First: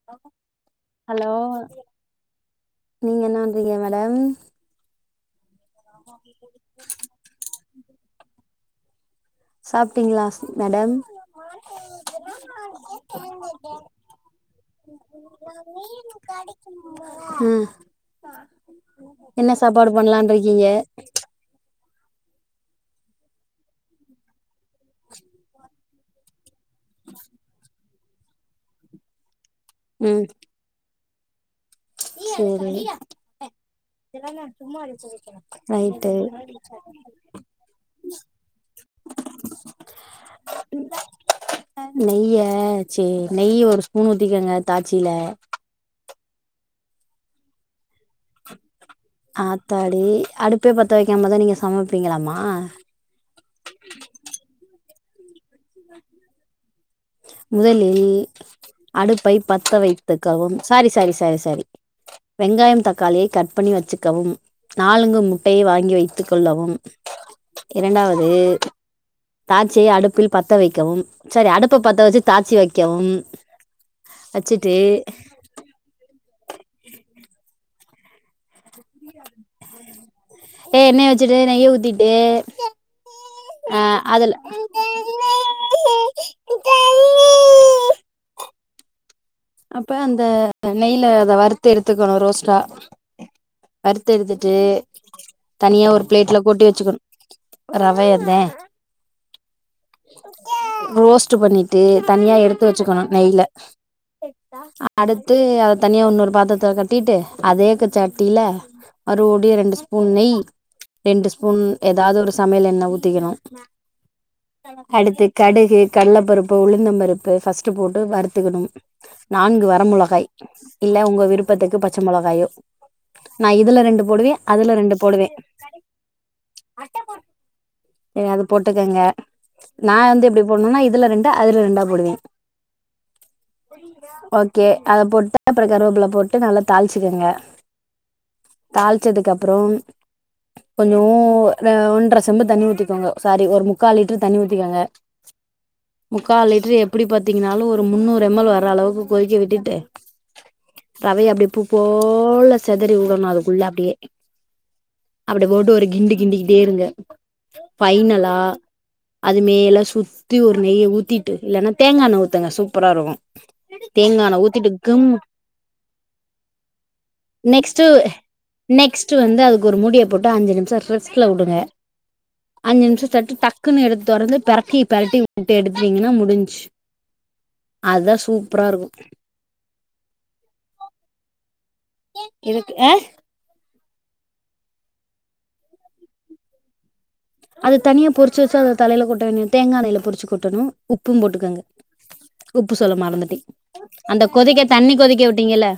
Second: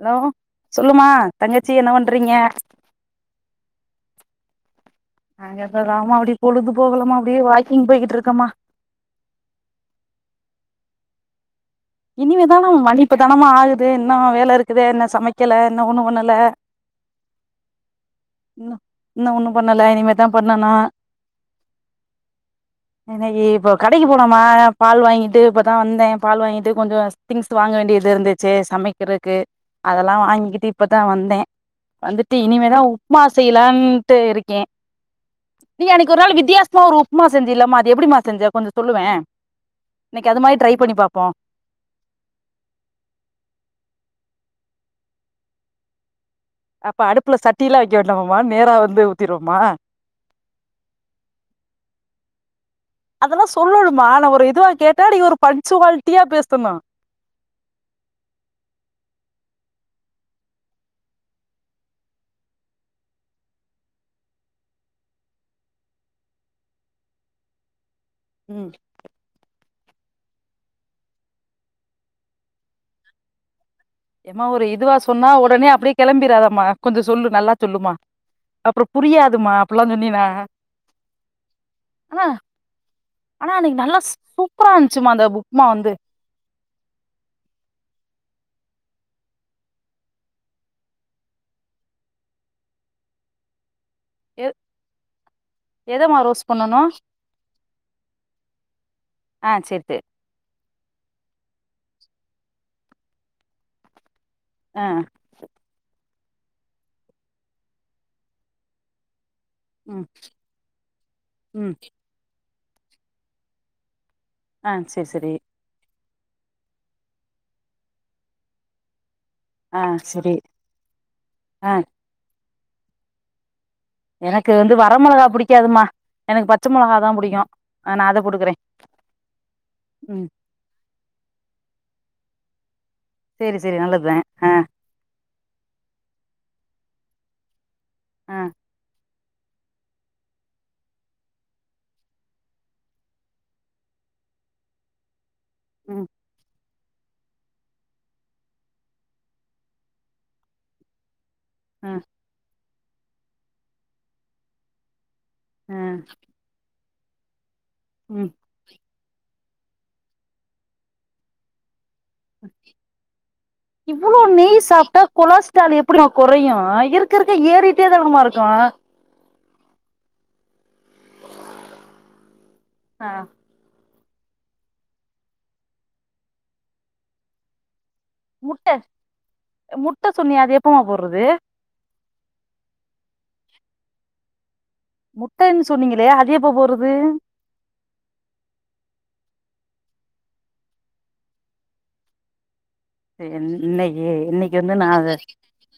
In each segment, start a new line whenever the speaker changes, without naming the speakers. hello சொல்லுமா
hello
தங்கச்சி என்ன பண்றீங்க
நீங்க என்ன பன்றீங்க மேடம்
நாங்க இப்ப தா மா அப்படி பொழுது போகலமா அப்டியே வாக்கிங் போயிட்டு இருக்கமா
சாப்ட்டீங்களா ஸ் மேடம்
இனிமேதானமா மணி இப்பதானமா ஆகுது இன்னு வேல இருக்குது இன்னு சமைக்கல இன்னு ஒண்ணு பண்ணல
ம்
இன்னு இன்னும்
என்ன
ஒண்ணும் பண்ணல
சாப்பாடு பண்ணலான்னு
இனிமேதான்
இருக்கீங்க
பண்ணணு இன்னைக்கி இப்போ கடைக்கு போனோமா பால் வாங்கிட்டு இப்பதான் வந்தேன் பால் வாங்கிட்டு கொஞ்சோ திங்ஸ் வாங்க வேண்டியது இருந்துச்சு சமைக்கிறக்கு அதெல்லாம்
ம்
வாங்கிட்டு இப்பதான் வந்தேன் வந்துட்டு
சேரி
இனிமேதான் உப்புமா செய்யலாம்ட்டு இருக்கேன் நீ
ரைட்டு
அன்னக்கி ஒரு நாள் வித்தியாச உப்புமா ஒரு உப்புமா செஞ்சியலமா அது எப்டிமா செஞ்ச கொஞ்சோ சொல்லுவேன் இன்னைக்கி அது மாரி ட்ரை பண்ணி பாப்போம்
நெய்ய சேர் நெய்ய ஒரு ஸ்பூன் ஊத்திக்கோங்க தாச்சில
அப்ப அடுப்புல சட்டியலாம் வைக்க வேண்டாமாமா நேரா வந்து ஊத்திடுவோமா
ஆத்தாடி அடுப்பே பத்த வைக்காமதா நீங்க சமைப்பீங்களாமா
அதெல்லாம் சொல்லனுமா நா ஒரு இதுவா கேட்டா ஒரு பன்ச்சுவல்டியா பேசனும்
முதலில் அடுப்பை பத்த வைத்துக்கவும் சாரி சாரி சாரி சாரி வெங்காயம் தக்காளியை கட் பண்ணி வச்சிக்கவும் நாலுங்க முட்டையை வாங்கி வைத்துக் கொள்ளவும் இரண்டாவது
ம்
தாட்சை அடுப்பில் பத்த வைக்கவும் சரி அடுப்ப பத்த வச்சு தாச்சி வைக்கவும்
ஏம்மா ஒரு
வச்சுட்டு
இதுவா சொன்னா உடனே அப்டியே கிளம்பிராதம்மா கொஞ்சோ சொல்லு நல்லா சொல்லுமா அப்புறோம் புரியாதுமா அப்பலாம் சொன்னினா
ஏ எண்ணெய வச்சுட்டு நெய்ய ஊத்திட்டு
ஆ ஆனா
ஆ
அன்னைக்கு நல்லா
அதுல
சூப்பரா இருந்துச்சுமா அந்த உப்மா வந்து
அப்ப அந்த நெய்யில அத வறுத்து எடுத்துக்கணு ரோஸ்டா வருத்து
எ
எடுத்துட்டு தனியா ஒரு
எதமா
பிளேட்ல
ரோஸ்ட்
கொட்டி
பண்ணனு
வெச்சுக்கணும் ரவயேந்தேன்
ஆ சேர் சேரி
ரோஸ்ட்டு பண்ணிட்டு தனியா எடுத்து வெச்சுக்கணும் நெய்ல
ஆ
அடு த்து அத தனியா இன்னரு பாத்ரத்துல கெட்டிட்டு அதேசட்டியில மறு ஓடி ரெண்டு
ம்
ஸ்பூன் நெய் ரெண்டு ஸ்பூன்
ம்
ஏதாவது ஒரு சமையல் எண்ணய் ஊத்திகணும்
ஆ சேரி
அடுத்து
சேரி
கடுகு கள்ளபருப்பு உளுந்தம் பருப்பு ஃபஸ்ட்டு போட்டு வறுத்துக்கணும் நான்கு
ஆ
வர மிளகாய்
சரி
இல்ல உங்க
ஆ
விருபத்துக்கு பச்ச மிளகாயே நான் இதுல ரெண்டு போடுவேன்
எனக்கு வந்து
அதுல
வர
ரெண்டு
மொளகா
போடுவே
புடிக்காதுமா எனக்கு பச்ச மொளகா தா புடிக்கு ஆ நா அத
சரி அது
போட்டுக்கிறே
போட்டுகங்க நா வந்து
ம்
எப்புடி போண்ணுனா இதுல ரெண்டு அதுல ரெண்டா போடுவே
சேரி சேரி நல்லதுதா ஆ
ஓகே அத போட்டு அப்புற கருவேப்புல போட்டு நல்லா தாளிச்சுக்கோங்க
ஆ
தாளிச்சதுக்கு அப்றம் கொஞ்சோ ஒன்ரை செம்பு தண்ணி ஊத்திகோங்க சாரி ஒரு முக்கால் லிட்ரு தண்ணி ஊத்திக்கோங்க
ம்
முக்காலிட்ரு எப்டி பாத்தீங்கன்னாலு ஒரு முன்னூறு எம்மல் வர்ர அளவுக்கு கொதிக்க விட்டுட்டு ரவைய அப்படியே பூப்போ
அ
போல செதறி விடணு அதுகுள்ள அப்படியே அப்டி
அ
போட்டு ஒரு கிண்டு கிண்டி ட்டே இருங்க
ம்
ஃபைனலா அது மேலா சுத்தி ஒரு நெய்ய ஊத்திட்டு இல்லைன்னா தேங்கா எண்னெ ஊத்துங்க சூப்பரா இருக்கு
இவ்வளோ நெய் சாப்ட்டா கொலஸ்ட்ரால் எப்டிறா குறையு இருக்க இருக்க
நெக்ஸ்ட்
ஏறிட்டேதானமா இருக்கு
நெக்ஸ்ட் வந்து அதுக்கு ஒரு முடியை போட்டு அஞ்சு நிமிஷ ரெஸ்ட்ல உடுங்க அஞ்சு நிமிஷ
ஆ
சட்டு டக் க்குன்னு எடுத்து தொரந்து பெரட்டி பெரட்டி விட்டுட்டு எடுத்திங்கன்னா முடிஞ்சு அதா சொ
முட்ட முட்ட சொன்னியே அது எப்பமா போட்றது
இதுக்கு ஆ
முட்டைன்னு சொன்னீங்களே அது எப்ப போட்றது
அது தனியா பொரிச்ச வச்சு அது தலையில கொட்டணு தேங்கா எண்னெயில பொறிச்சு கொட்டணு உப்பு போட்டுகங்க உப்பு சொல்ல மறந்துடே
இன்னைக்கு
அந்த
இன்னைக்கு
கொதிக்க
வந்து நா
தண்ணி
அத
கொதிக்க விட்டீங்கல்ல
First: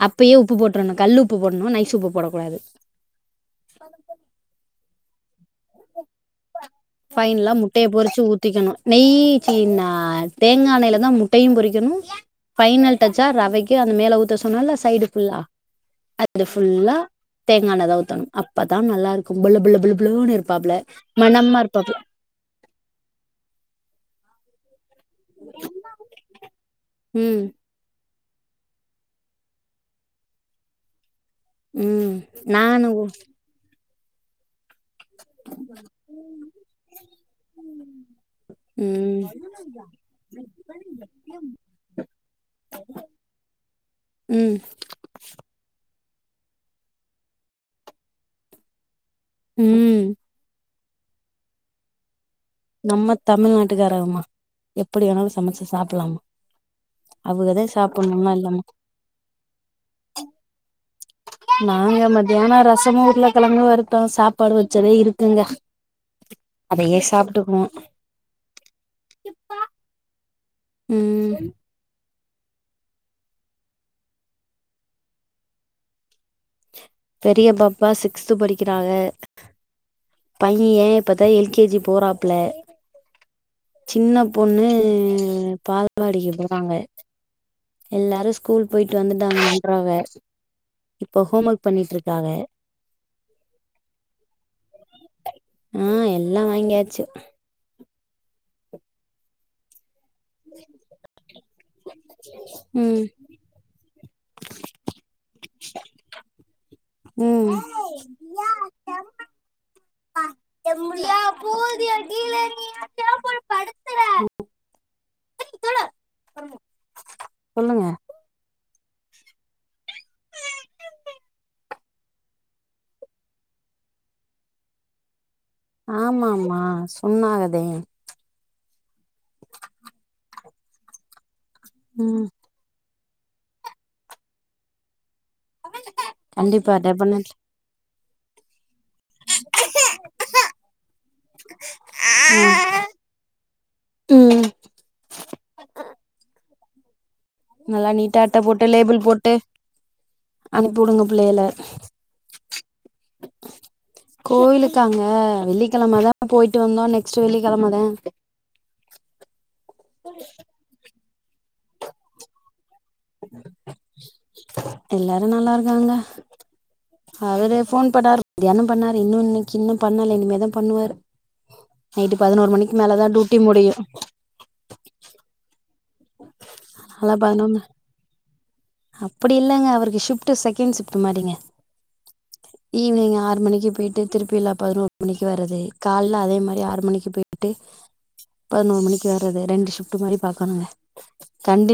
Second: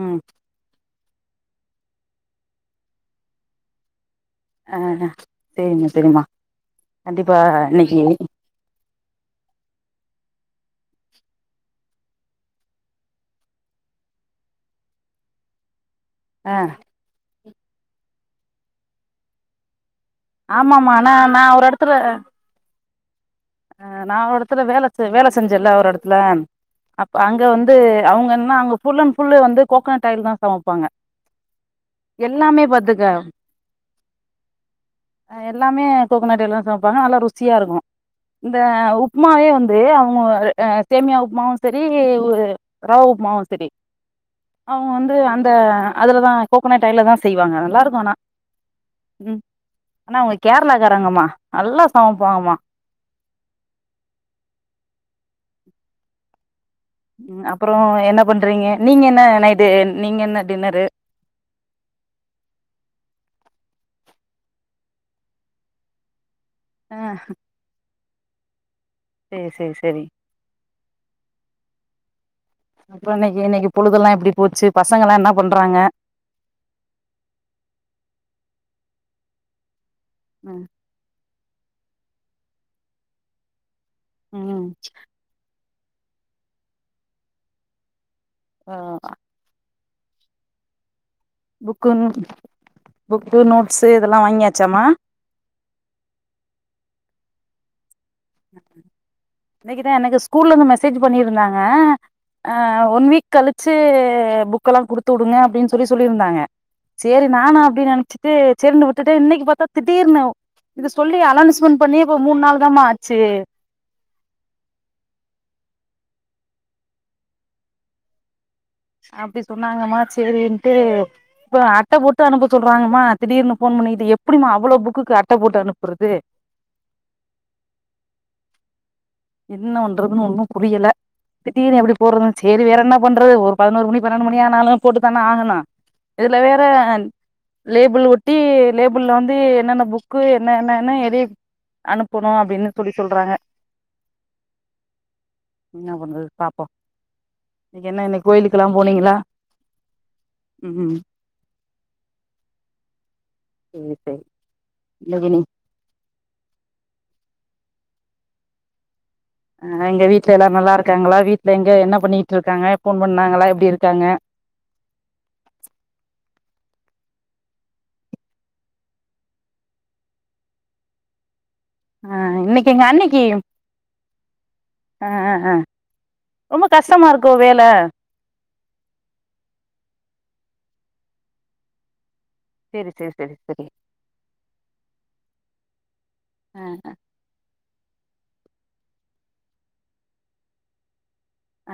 ம்
அப்பயே உப்பு போட்ரணு கல்லு உப்பு போடணு நைஸ் உப்பு போடக்கூடாது
ஆ சேரிம்மா சேரிம்மா கண்டிப்பா இன்னைக்கி
ஊத்திகணு நெய்சின்ன தேங்காயென்னையில தா முட்டையு பொறிக்கணு ப்பைனல் டச்சா ரவைக்கு அந்த மேல ஊத்த சொன்னல்ல சைடு ஃபுல்லா அது
ஆ
ஃபுல்லா தேங்கா எண்னெதா ஊத்தணு அப்பதா நல்லா இருக்கும் பல பல பல ன்னு இருப்பாப்புல மனமா இரு
ப்புற அ நா ஒரு இடத்துல வேலை வேலை செஞ்சேல ஒரு இடத்துல அப்ப
ம்
அங்க வந்து ந்து அவுங்க என்ன அங்க ஃபுல் அண் ஃபுல் வந்து கோக்னட் ஆயில் தா சமைப்பாங்க
ம்
எல்லாமே
நானும்
பாத்துக்க எல்லாமே கோக்னட் ஆயில்லதா சமைப்பாங்க நல்லா ருசியா இருக்கு இந்த
ம்
உப்புமாவே வந்து அவுங்க சேமியா உப்புமாவு செரி ஒரு ரவ உப்மாவு செரி
ம்
அவுங்க வந்து அந்த அதுல தா கோக்கனட் ஆயில்லதா செய்வாங்க நல்லாருக்கு ஆனா
ம்
ஆனா அவுங்க கேரளாகாரங்கம்மா நல்லா சமைப்பாங்கம்மா
நம்ம தமிழ்நாட்டுகாரவுங்கமா எப்படி வேணாலு சமைச்சு சாப்புலாமா
ம் அப்புறோ என்ன
இல்லாமா
பண்றீங்க நீங்க என்ன நைட்டு நீங்க என்ன டின்னரு
நாங்க மதியான ரசமு உருளைக்கிழங்கு வறுத்தோ சாப்பாடு வச்சதே இருக்குங்க
ஆ
அதையே சாப்ட்டுக்குவோ
சேர் சேர் செரி
ம்
அப்பறம் இன்னைக்கு இன்னைக்கு பொழுதெல்லாம் எப்டி போச்சு பசங்கல்லாம் என்ன பண்றாங்க
பெரிய பாப்பா சிக்ஸ்து படிக்கிறாக
ம்
பையன் இப்பத்தான் எல் கே ஜி போறாப்ல சின்ன
ம்
பொண்ணு பால்வாடிக்கு போறாங்க எல்லாரும் ஸ்கூல்
ஆ
போயிட்டு வந்துட்டாங்க அப்பறம் வேற இப்ப ஹோம் ஒர்க்
புக்கு நோ
பண்ணிட்ருக்காக
புக்கு நோட்ஸு இதெல்லாம் வாங்கியாச்சாமா
ம் எல்லாம் வாங்கியாச்சு
இன்னைக்கு தான் எனக்கு ஸ்கூல்லருந்து மெசேஜ் பண்ணிருந்தாங்க ஆ
ம்
ஒன் வீக் கழிச்சி புக்கல்லாம் குடுத்து வுடுங்க அப்டின் சொல்லி சொல்லிருந்தாங்க சேரி
ம்
நானும் அப்டி நெனச்சி து சேரினு விட்டுட்ட இன்னைக்கி பாத்தா திடீர்னு இது சொல்லி அனௌன்ஸ்மெண்ட் பண்ணி இப்ப மூணு நாள் தான்மா ஆ ஆச்சி
சொல்லுங்க
அப்டி சொன்னாங்கம்மா சேரின்ட்டு இப்ப அட்ட போட்டு அனுப்ப சொல்றாங்கமா திடீர்னு போன் பண்ணி இது எப்டிமா அவ்ளோ புக்குக்கு அட்ட போட்டு அனுப்
ஆமாம்மா சொன்னாகதே
என்ன பண்றதுன்னு ஒன்னும் புரில திடீர்னு எப்டி
ம்
போட்றது சேரி வேற என்ன பண்றது ஒரு பதினோரு மணி பன்னெண்டு மணி ஆனாலும் போட்டு தான ஆகனு னும் இதுல வேற
கண்டிப்பா டெபனெட்லி
லேபிள் ஒட் ட்டி லேபுள்ல வந்து என்னென்ன புக்கு என்ன என்ன என்ன எது அனுப்பணு அப்டின் சொல்லி சொல்றாங்க
ம் ம்
என்ன பண்றது பாப்போம்
நல்லா நீட்டா அட்ட போட்டு லேபுள்
போனீங்களா
போட்டு அனுப்பி
ம்
வுடுங்க பிள்ளைங்ல
சேரி சேரி
கோயிலுக்காங்க
இன்னைக்கு
வெள்ளி கெழம தான் போயிட்டு வந்தோம் நெக்ஸ்ட் வெள்ளி கெழம தான்
ஆ எங்க வீட்ல எல்லாரும் நல்லா இருக்காங்களா வீட்ல எங்க என்ன பண்ணிட்டுருக்காங்க போன் பண்ணாங்களா எப்டி இருக்காங்க
எல்லாரு நல்லா இருக்காங்க அவரு போன் பண்ணாரு மதியானம் பண்ணாரு இன்னும் இன்னிக்கி இன்னும் பண்ணல இனிமே தான் பண்ணுவாரு
ஆ
நைட்டு பதினோரு
இன்னைக்கு
மணிக்கு
எங்க
மேலதான்
அண்ணிக்கு
டூட்டி முடியு
ஆ ஆ ஆ ரொம்ப கஷ்டமா இருக்கோ வேல
அப்டி இல்லங்க அவரு ஷிப்டு செகண்ட் ஷிப்ட் மாரிங்க
சேரி சேரி
ஈவ்னிங்
சேரி
ஆறு
சேரி
மணிக்கு போய்ட் ட்டு திருப்பி இல்ல பதினோரு மணிக்கு வர்றது கால்ல அதே
ஆ
மாரி ஆறு
ஆ
மணிக்கு போய் ட்டு பதினோரு மணிக்கு வர்றது‌ ரெண்டு ஷிப்ட் மாரி பாக்கணுங்க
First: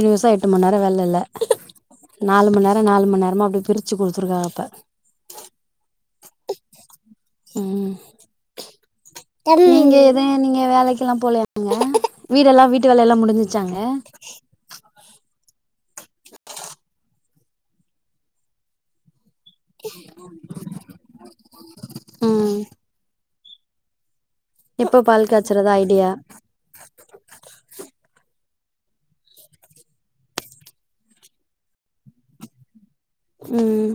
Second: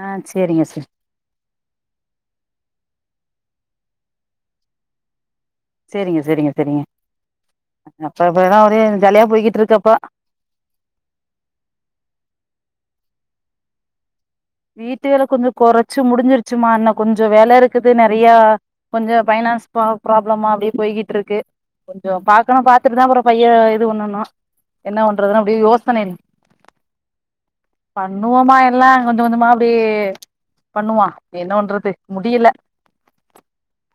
ஆ
எட்டு
சேரிங்க
மண்நேரோ
சேரி
வேல இல்ல நாலு மண் நேரம் நாலு மண் நேரமா அப்டியே பிரிச்சு குடுத்துருக்காக இப்ப
சேரிங்க சேரிங்க சேரிங்க
ம்
அப்ப இப்ப எல்லா ஒரே ஜாலியா போய்கிட்டு இருக்கு அப்போ
நீங்க எதும் நீங்க வேலைக்குல்லாம் போலயா ங்க வீடெல்லாம் வீட்டு வேலல்லாம் முடிஞ்சிச்சாங்க
வீட்டுவேல கொஞ்ச கொறச்சு முடிஞ்சிருச்சுமா இன்ன கொஞ்சோ வேல இருக்குது நெறைய கொஞ்ச பைனாஸ் ப்பா ப்ராப்ளமா அப்டியே போய்கிட்டு இருக்கு கொஞ்சோ
ம்
பாக்கணும் பாத்துட்டு தான் அப்பறம் பைய இது பண்ணணும் என்ன
எப்ப பால்
பண்றதுன்னு அப்டியே
காய்ச்சறதா
யோசனை
ஐடியா
பண்ணுவோமா எல்லா கொஞ்ச கொஞ்சமா அப்டியே பண்ணுவோ என்ன பன்றது முடில
ம் ம்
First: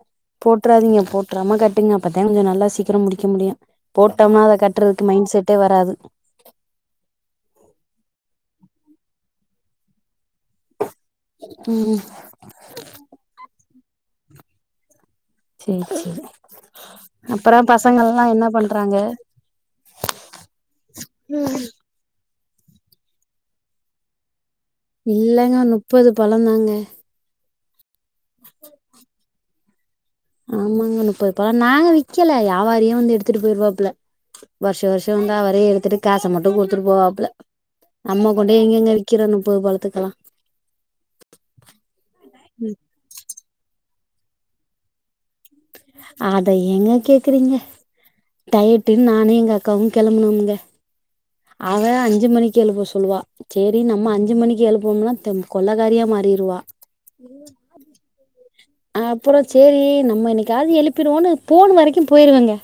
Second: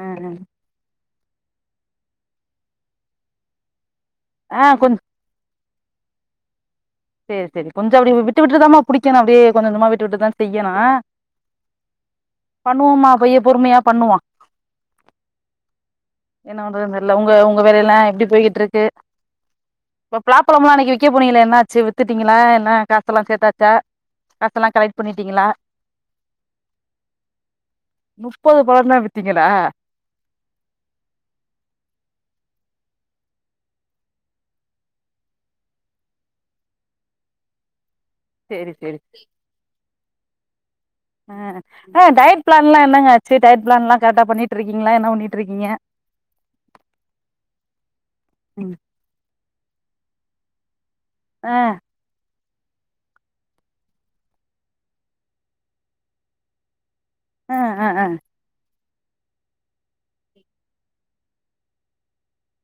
அ
போட் ட்றாதிங்க போட்றாம கட்டுங்க அப்பத்தா கொஞ்ச நல்லா சீக்கிர முடிக்க முடியு போட்டோம்னா அத
ஆ கொஞ்
கட்டுறதுக்கு மைண்ட் செட் டே வராது
சேரி சேரி கொஞ்ச அப்டி விட்டு விட்டுதாம்மா புடிக்கணு அப்டியே கொஞ்ச கொஞ்சமா விட்டு விட்டுதா செய்யணு
ம்
பண்ணுவோம்மா போயி பொறுமையா பண்ணுவோ
சேரி சேரி
என்ன பண்றதுன் தெர்ல உங்க
அப்பறோ
உங்க வேலையெல்லா
பசங்கள்லா
எப்டி
என்ன
போய்கிட்ருக்கு
பண்றாங்க
அப்ப பலாப்பழம் எல்லா அன்னைக்கி விக்க போனிங்களே என்னாச்சு வித்துட்டீங்களா என்ன காசெல்லா சேத்தாச்சா காசெல்லா கலெக்ட் பண்ணிட்டீங்களா
இல்லங்க முப்பது பழந்தாங்க
முப்பது பழந்தா வித்தீங்களா
ஆமாங்க நுப்பது பழம் நாங்க விக்கல வியாவாரியே வந்து எடுத்துட்டு போயிருவாப்புல வருஷ வருஷ வந்து அவரே எடுத்துட்டு காச மட்டு குடுத்துட்டு போவாப்பல நம்ம கொண்டேய்
சேரி
எங்கெங்க
சேரி
விக்கிறது முப்பது பழத்துக்கெல்லா
ஆ ஏங்க டயட் பிளான்லா என்னங்க ஆச்சு டயட் பிளான்லா கரெக்ட்டா பண்ணிட்டு இருக்கீங்களா என்ன பண்ணிட்
அத ஏங்க கேக்குறீங்க டயட் டிங் நானு எங்க அக்காவு கெளம்பனோங்க
ஆ
அவ அஞ்சு மணிக்கு எழுப்ப சொன் சொல்லுவா சேரி நம்ம அஞ்சு மணிக்கு எழுப்புனோம்னா தெம் கொலக்காரியா மாறிருவா
ஆ ஆ ஆ
அப்புற சேரி நம்ம இன்னைக்காது எழுப்பிருவோன்னு போனு வரைக்கு போயிருவங்க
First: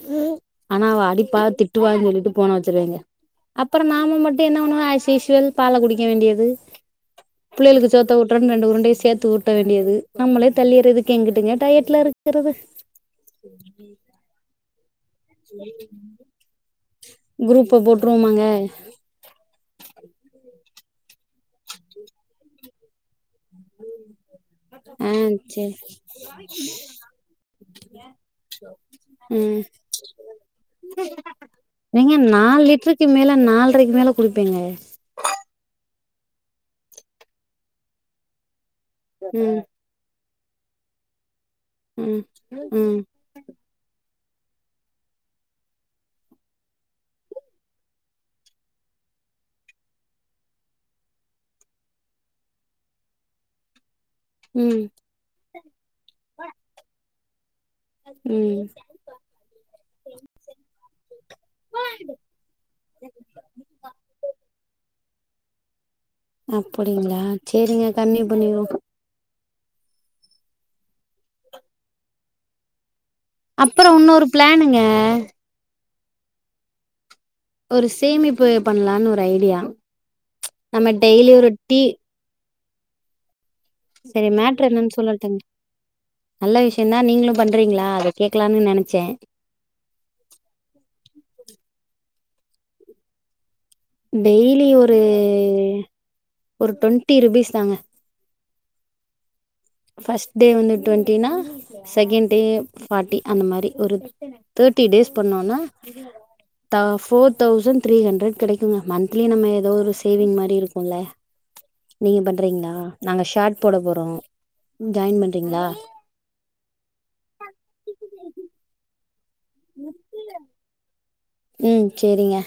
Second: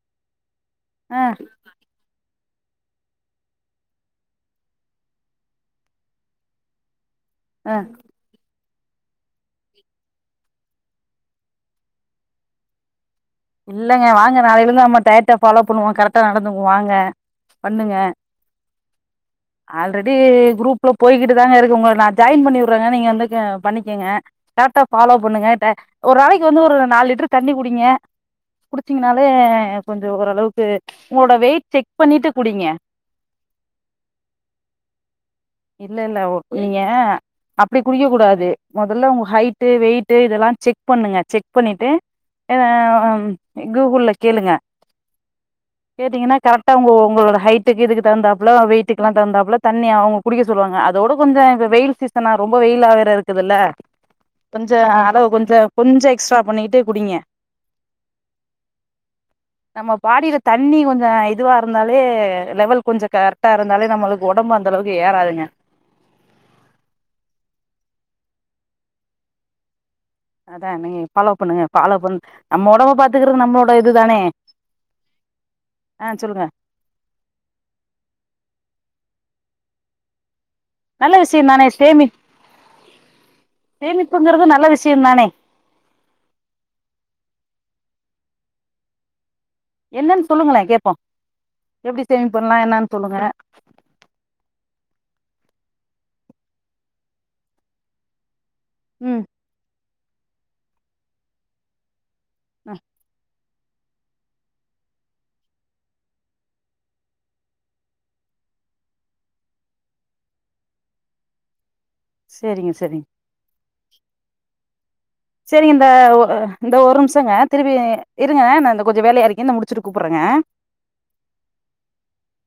ஆனா
ஆ
அடிப்பா திட்டுவான்னு சொல்லிட்டு போன வச்சுருவங்க அப்புறம் நாம மட்டு என்ன பண்ணுவோ ஆஸ்யூஸ்வல் பால குடிக்க வேண்டியது
ஆ
புள்ளைகளுக்கு சோத்த ஊட்டுறன்னு ரெண்டு உருண்டைய சேத்து ஊட்ட வேண்டியது நம்மளே தள்ளிறதுக் எங்குட்ங்க டயட்ல இருக்கறது
இல்லங்க வாங்க நாளையில இருந்து நம்ம டயட்ட ஃபாலோ பண்ணுவோ கரெக்டா நடந்துக்குவோ வாங்க
குரூப்ப
பண்ணுங்க
போட்டுருவோமாங்க
ஆல்ரெடி குரூப்ல போய்கிட்டு தாங்க இருக்கு உங்கள நா ஜாயின் பண்ணிவிட்றேங்க நீங்க வந்து க பண்ணிக்கங்க கரெட்டா
ஆ
ஃபாலோ பண்ணுங்க
சேரி
ஒரு நாளைக்கு வந்து ஒரு நாலு லிட்டர் தண்ணி குடிங்க குடிச்சீங்கனாலே
ம்
கொஞ்சோ ஓரளவுக்கு உங்களோட வெயிட் செக்
ஏங்க
பண்ணிட்டு குடிங்க
நாலு லிட்ரு க்கு மேல நால்ரைக்கு மேல குடிப்பேங்க
இல்ல இல்ல நீங்க அப்டி குடிக்க கூடாது மொதல்ல உங்க
ம்
ஹைட்டு வெயிட் ட்டு இதெல்லா செக் பண்ணுங்க செக் பண்ணிட்டு
ம் ம்
ஆ கூகுள் கேளுங்க கேட்டீங்கன்னா கரெக்டா உங்க உங்களோட ஹைட்டுக்கு இதுக்கு தகுந்தாப்பல வெயிட்டுக்குலா தகுந்தாப்பல தண்ணி அவுங்க குடிக்க சொல்லுவாங்க அதோட கொஞ்ச இப்ப வெயில் சீசனா ரொம்ப வெயிலா வேற இருக்குதுல்ல கொஞ்ச
ம்
அளவு கொஞ்ச கொஞ்ச எக்ஸ்ட்ரா பண்ணிட்டே குடிங்க
ம்
நம்ம பாடியில தண்ணி கொஞ்ச இதுவா இருந்தாலே லெவல் கொஞ்ச கரெக்ட்டா இருந்தாலே நம்மளுக்கு ஒடம்பு அந்தளவுக் வந்து ஏறாதுங்க
அப்படிங்களா சேரிங்க கம்மி பண்ணிருவோ
அதா நீங்க பாலோ பண்ணுங்க ஃபாலோ பண்ண நம்ம ஒடம்ப பாத் துக்கிறது நம்மளோட
அப்புறோ
இதுதானே
உன்னொரு பிளானுங்க
ஆ சொல்லுங்க
ஒரு சேமிப்பு பண்லான்னு ஒரு ஐடியா நம்ம
நல்ல
டெய்லி
விஷயம்
ஒரு
தானே
டீ
சேமி
சரி
சேமிப்புங்கிறது நல்ல
மேட்ரு என்னன்னு
விஷயம் தானே
சொல்லட்டுங்க நல்ல விஷயந்தா நீங்களு பண்றீங்களா அத கேக்கலான்னு நெனைச்சே
என்னன்னு சொல்லுங்களே கேப்போம் எப்டி சேவிங பண்ணலா என்னன்னு சொல்லுங்க
டெய்லி ஒரு ஒரு டவெண்டி ருபீஸ் தாங்க
ம்
ஃபர்ஸ்ட் டே வந்து ட்வெண்ட்டினா செகண்ட் டே
அ
ஃபார்ட்டி அந்த மாதிரி ஒரு தேர்டி டேஸ் பண்ணோனா த ஃபோர் தௌசண்ட் த்ரீ ஹண்ட்ரட் கிடை மந்த்லி நம்ம ஏதோ சேவிங் மாரி இருக்கும்ல நீங்க
சேரிங்க
பண்றீங்களா
சேரிங்க
நாங்க ஷார்ட் போட போறாங்க ஜாயின் பண்ண
சேரிங்க இந்த இந்த ஒரு நிமிஷங்க திருப்பி இருங்க இந்த கொஞ்ச வேலயா இருக்க முடி வச்சிட்டு கூப்புறங்க
ம் சேரிங்க